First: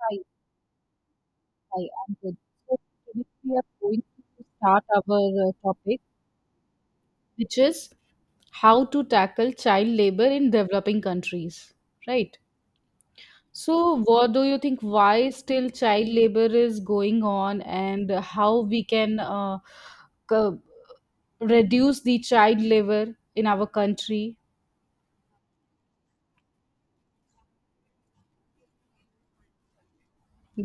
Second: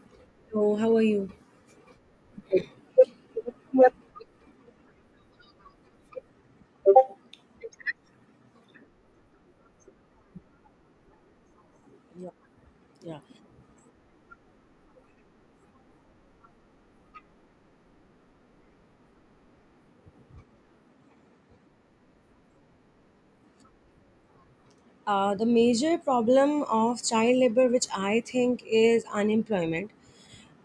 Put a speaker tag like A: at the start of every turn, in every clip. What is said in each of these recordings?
A: Hi,
B: So, how are you?
A: hi, I'm good. So today we are going to start our topic, which is how to tackle child labor in developing countries,
B: Yeah,
A: right?
B: yeah.
A: So what do you think? Why still child labor is going on, and how we can c- reduce the child labor in our country?
B: The major problem of child labor, which I think is unemployment.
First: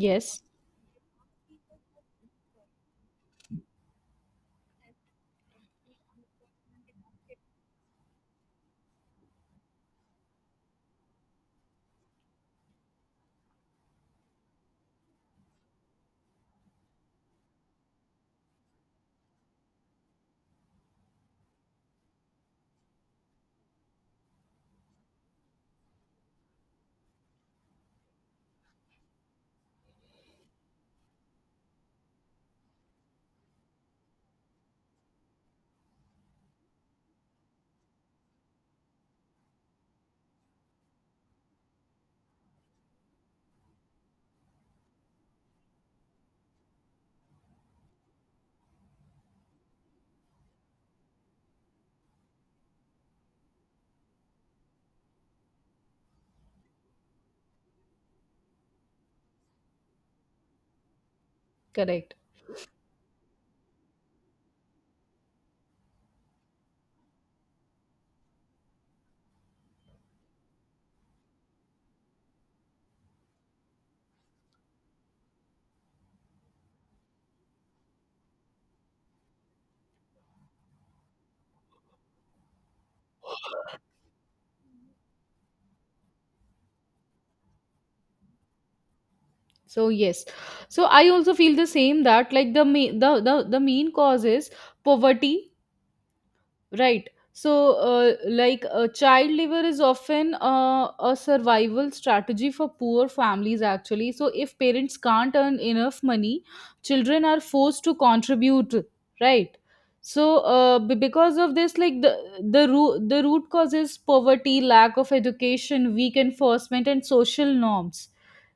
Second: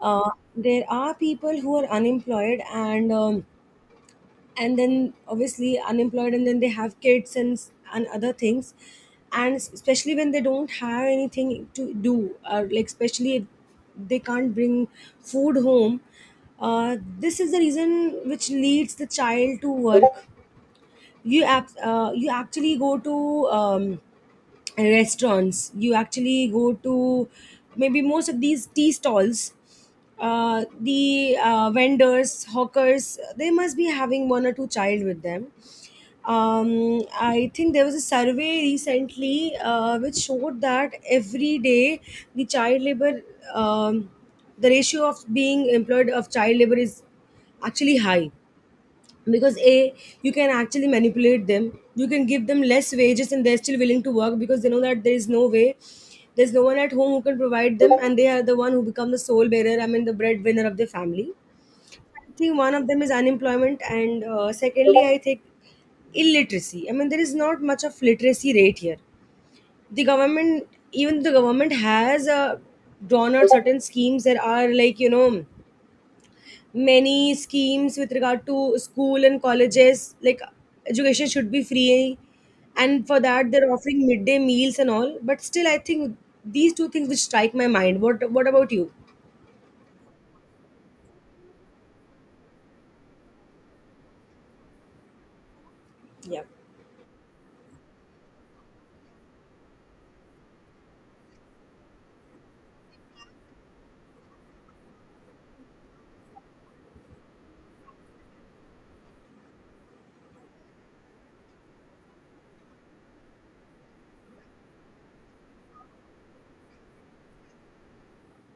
B: Uh, there are people who are unemployed and and then obviously unemployed, and then they have kids and other things, and especially when they don't have anything to do, or like especially if they can't bring food home. Uh, this is the reason which leads the child to work. You actually go to restaurants. You actually go to maybe most of these tea stalls. The vendors, hawkers, they must be having one or two child with them. I think there was a survey recently, which showed that every day the child labor um, the ratio of being employed of child labor is actually high, because a you can actually manipulate them, you can give them less wages and they're still willing to work, because they know that there is no way, there's no one at home who can provide them, and they are the one who become the sole bearer, I mean the breadwinner of the family.
A: correct.
B: I think one of them is unemployment, and secondly I think illiteracy, I mean there is not much of literacy rate here. The government even the government has drawn out certain schemes that are, like, you know, many schemes with regard to school and colleges, like education should be free, and for that they're offering midday meals and all. But still I think these two things which strike my mind. What about you?
A: So yes, so I also feel the same that like the ma- the main cause is poverty.
B: Yeah.
A: Right. So, like child labor is often a survival strategy for poor families, actually. So, if parents can't earn enough money, children are forced to contribute, right? So, because of this, like the root cause is poverty, lack of education, weak enforcement, and social norms,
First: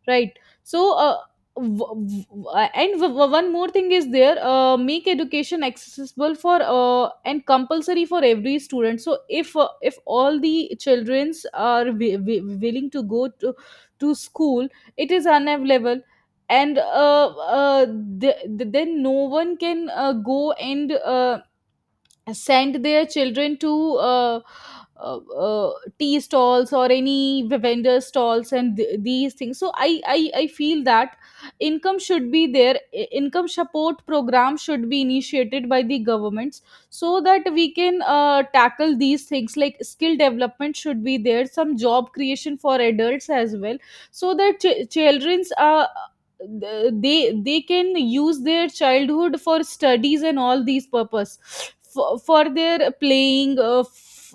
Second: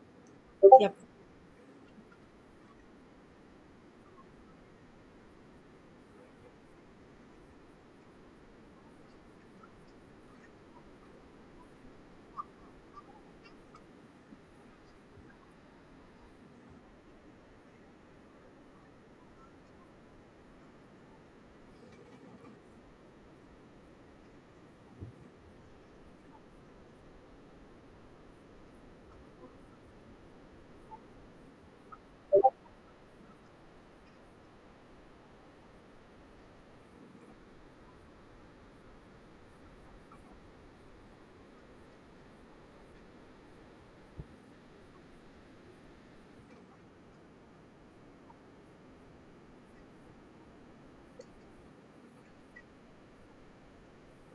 A: right?
B: Yeah.
A: So, w- w- one more thing is there, make education accessible for, and compulsory for every student. So if all the childrens are willing to go to school, it is unavailable, and then no one can go and send their children to uh, uh, tea stalls or any vendor stalls and these things. So I feel that income should be there. Income support program should be initiated by the governments, so that we can tackle these things, like skill development should be there, some job creation for adults as well, so that children's, they can use their childhood for studies and all these purpose, for their playing, uh, f-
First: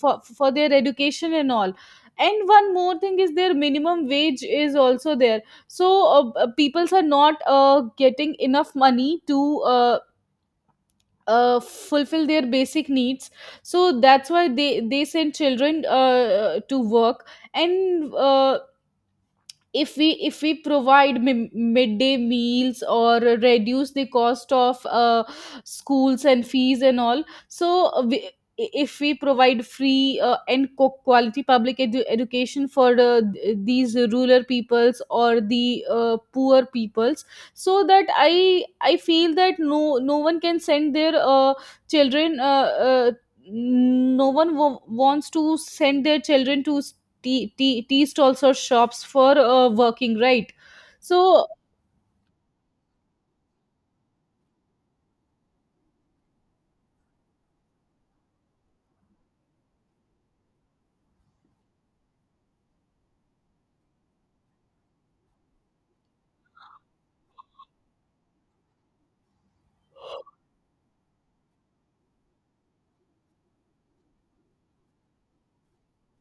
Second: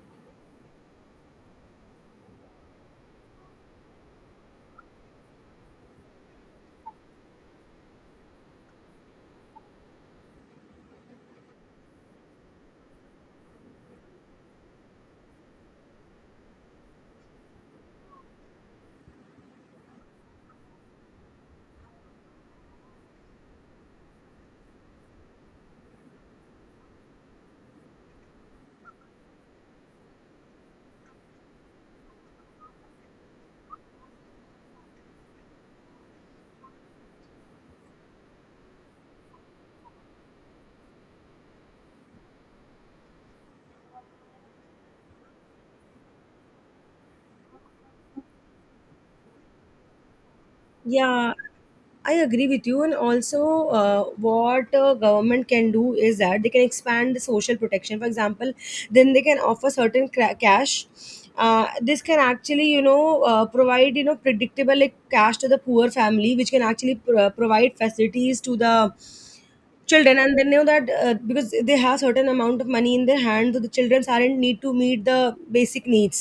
A: for, for their education and all. And one more thing is their minimum wage is also there, so peoples are not getting enough money to fulfill their basic needs, so that's why they send children to work. And if we provide midday meals or reduce the cost of schools and fees and all. So if we provide free, and quality public education for these rural peoples or the poor peoples, so that I feel that no one can send their children, no one wants to send their children to tea stalls or shops for working, right?
B: Yeah,
A: So,
B: I agree with you. And also, what government can do is that they can expand the social protection. For example, then they can offer cash. This can actually, you know, provide, you know, predictable, like, cash to the poor family, which can actually provide facilities to the children, and they know that because they have certain amount of money in their hand, so the children aren't need to meet the basic needs.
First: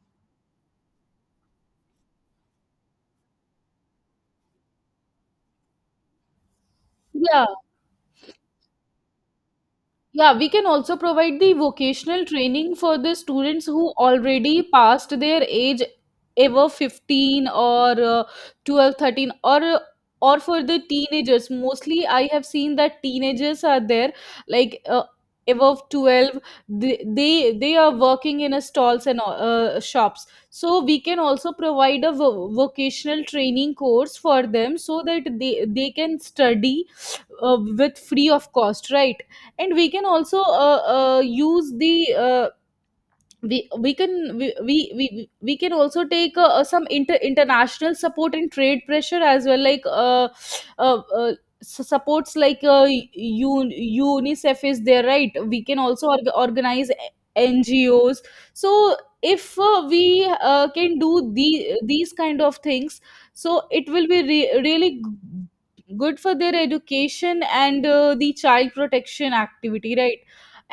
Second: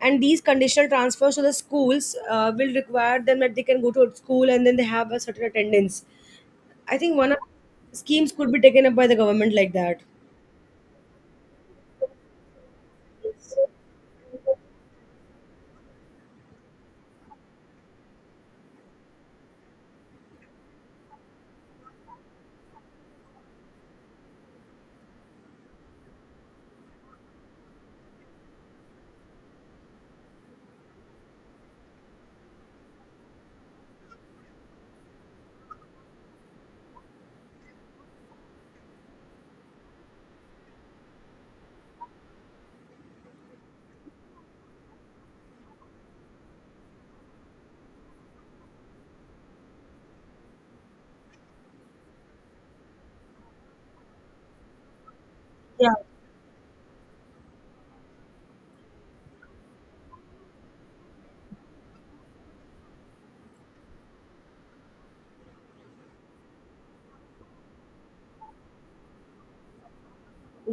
B: And these conditional transfers to the schools will require them that they can go to a school and then they have a certain attendance. I think one of
A: yeah.
B: schemes could be taken up by the government like that.
A: Yeah, we can also provide the vocational training for the students who already passed their age, ever 15 or 12, 13, or or for the teenagers. Mostly I have seen that teenagers are there, like above 12, they are working in a stalls and shops. So we can also provide a vocational training course for them, so that they can study with free of cost, right? And we can also use the we can also take some international support and trade pressure as well, like uh, uh supports, like UNICEF is there, right? We can
B: Yeah.
A: also organize NGOs. So if we can do these kind of things, so it will be really good for their education and the child protection activity, right?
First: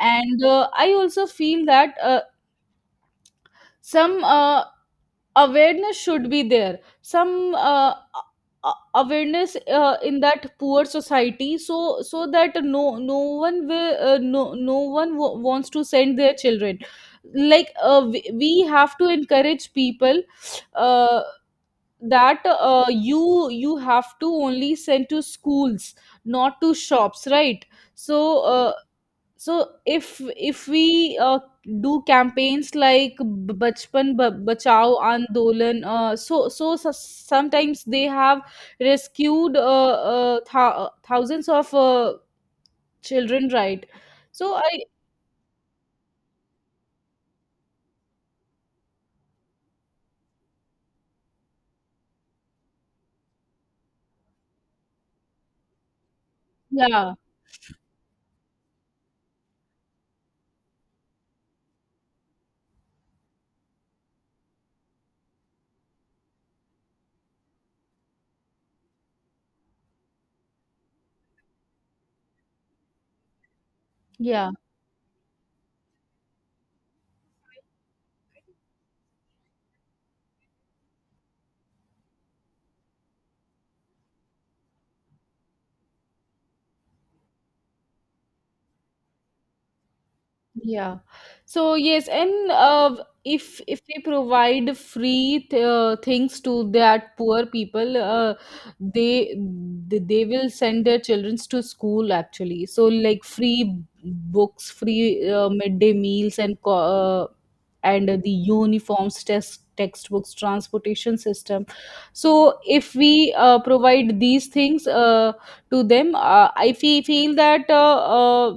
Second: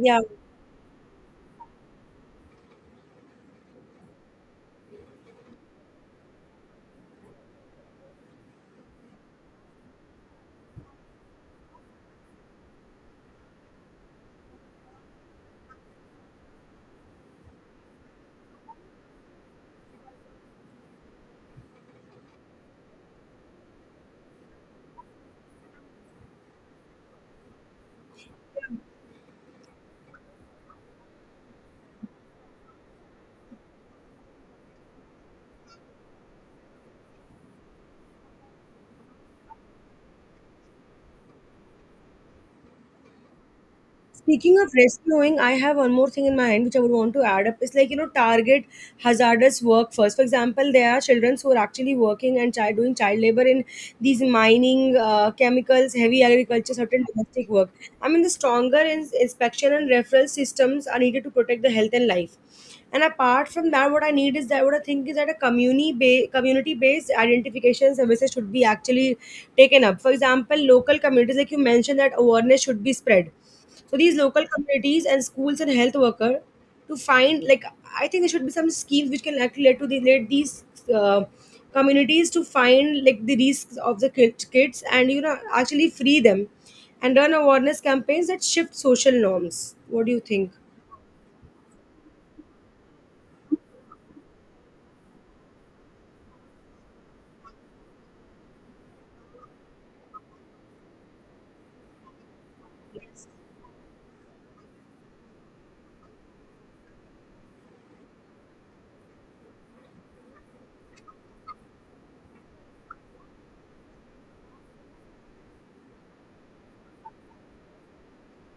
B: Yeah.
A: I also feel that some awareness should be there, some awareness in that poor society, so so that no one wants to send their children. Like we have to encourage people, uh, that you have to only send to schools, not to shops, right? So uh, so if we do campaigns like bachpan bachao andolan. Sometimes they have rescued thousands of children, right? so
B: Speaking
A: I
B: of rescuing, I have one more thing in my mind which I would want to add up. It's like, you know, target hazardous work first. For example, there are children who are actually working and child, doing child labor in these mining, chemicals, heavy agriculture, certain
A: Yeah,
B: domestic work. I mean, the stronger inspection and referral systems are needed to protect the health and life. And apart from that, what I need is that, what I think is that a community based identification services should be actually taken up. For example, local communities, like you mentioned, that awareness should be spread. So these local
A: yeah,
B: communities and schools and health worker to find, like, I think there should be some schemes which can actually lead to the, lead these uh, communities to find, like, the risks of the kids, and, you know, actually free them and run awareness campaigns that shift social norms. What do you think?
A: yeah. So yes, and if we provide free th things to that poor people, they they will send their children to school actually. So like free books, free midday meals, and co and the uniforms, test textbooks, transportation system. So if we provide these things, to them, I feel that uh, uh,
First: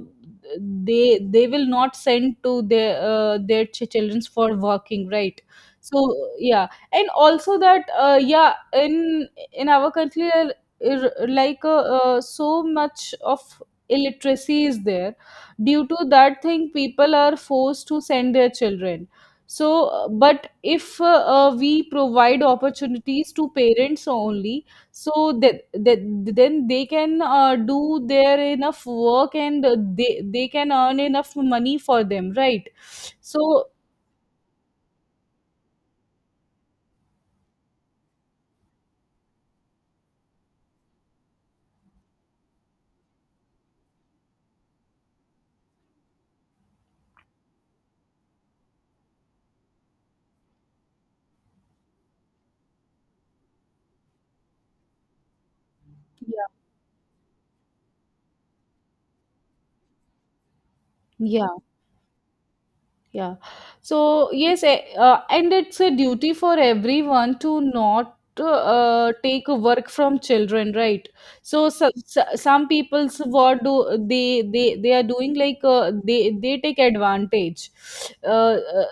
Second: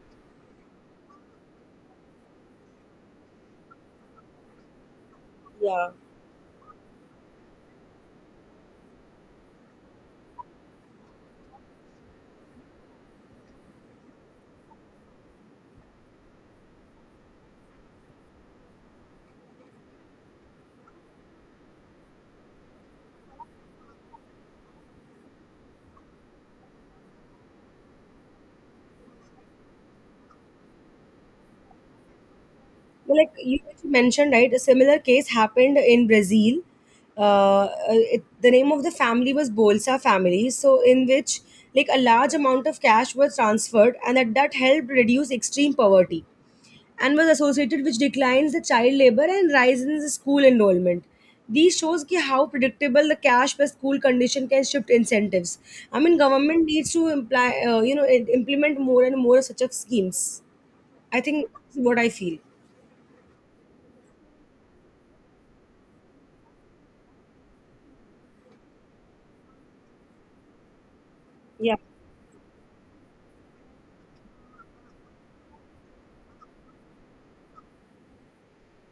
A: they they will not send to their, children for working, right?
B: Yeah.
A: So, yeah. And also that, yeah, in in our country, so much of illiteracy is there. Due to that thing people are forced to send their children, but if we provide opportunities to parents only, so that then they can do their enough work, and they can earn enough money for them, right?
B: Like you
A: So,
B: mentioned, right? A similar case happened in Brazil. Uh, uh, it, the name of the family was Bolsa family. So in which, like, a large amount of cash was transferred, and that helped reduce extreme poverty, and was associated with declines the child labor and rise in the school enrollment. These shows ki how predictable the cash per school condition can shift incentives. I mean,
A: yeah,
B: government needs to imply, you know, implement more and more such of schemes. I
A: yeah,
B: think that's what I feel.
A: yeah. So, yes, and it's a duty for everyone to not take work from children, right? So,
B: Yeah.
A: so, so some people's, what do they are doing? Like they take advantage. Uh, uh,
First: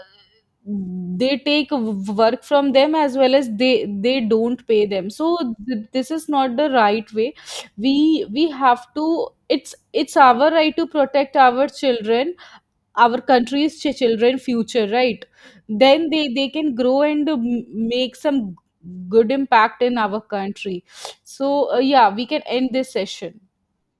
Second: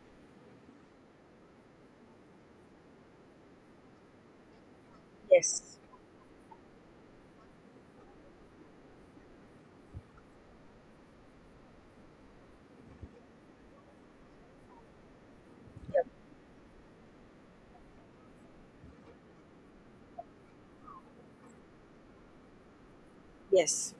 A: they take work from them, as well as they don't pay them. So
B: Yes.
A: this is not the right way. We have to. It's our right to protect our children, our country's children future, right? Then they can grow and make some good impact in our country. So yeah, we can end this session.
B: Yes.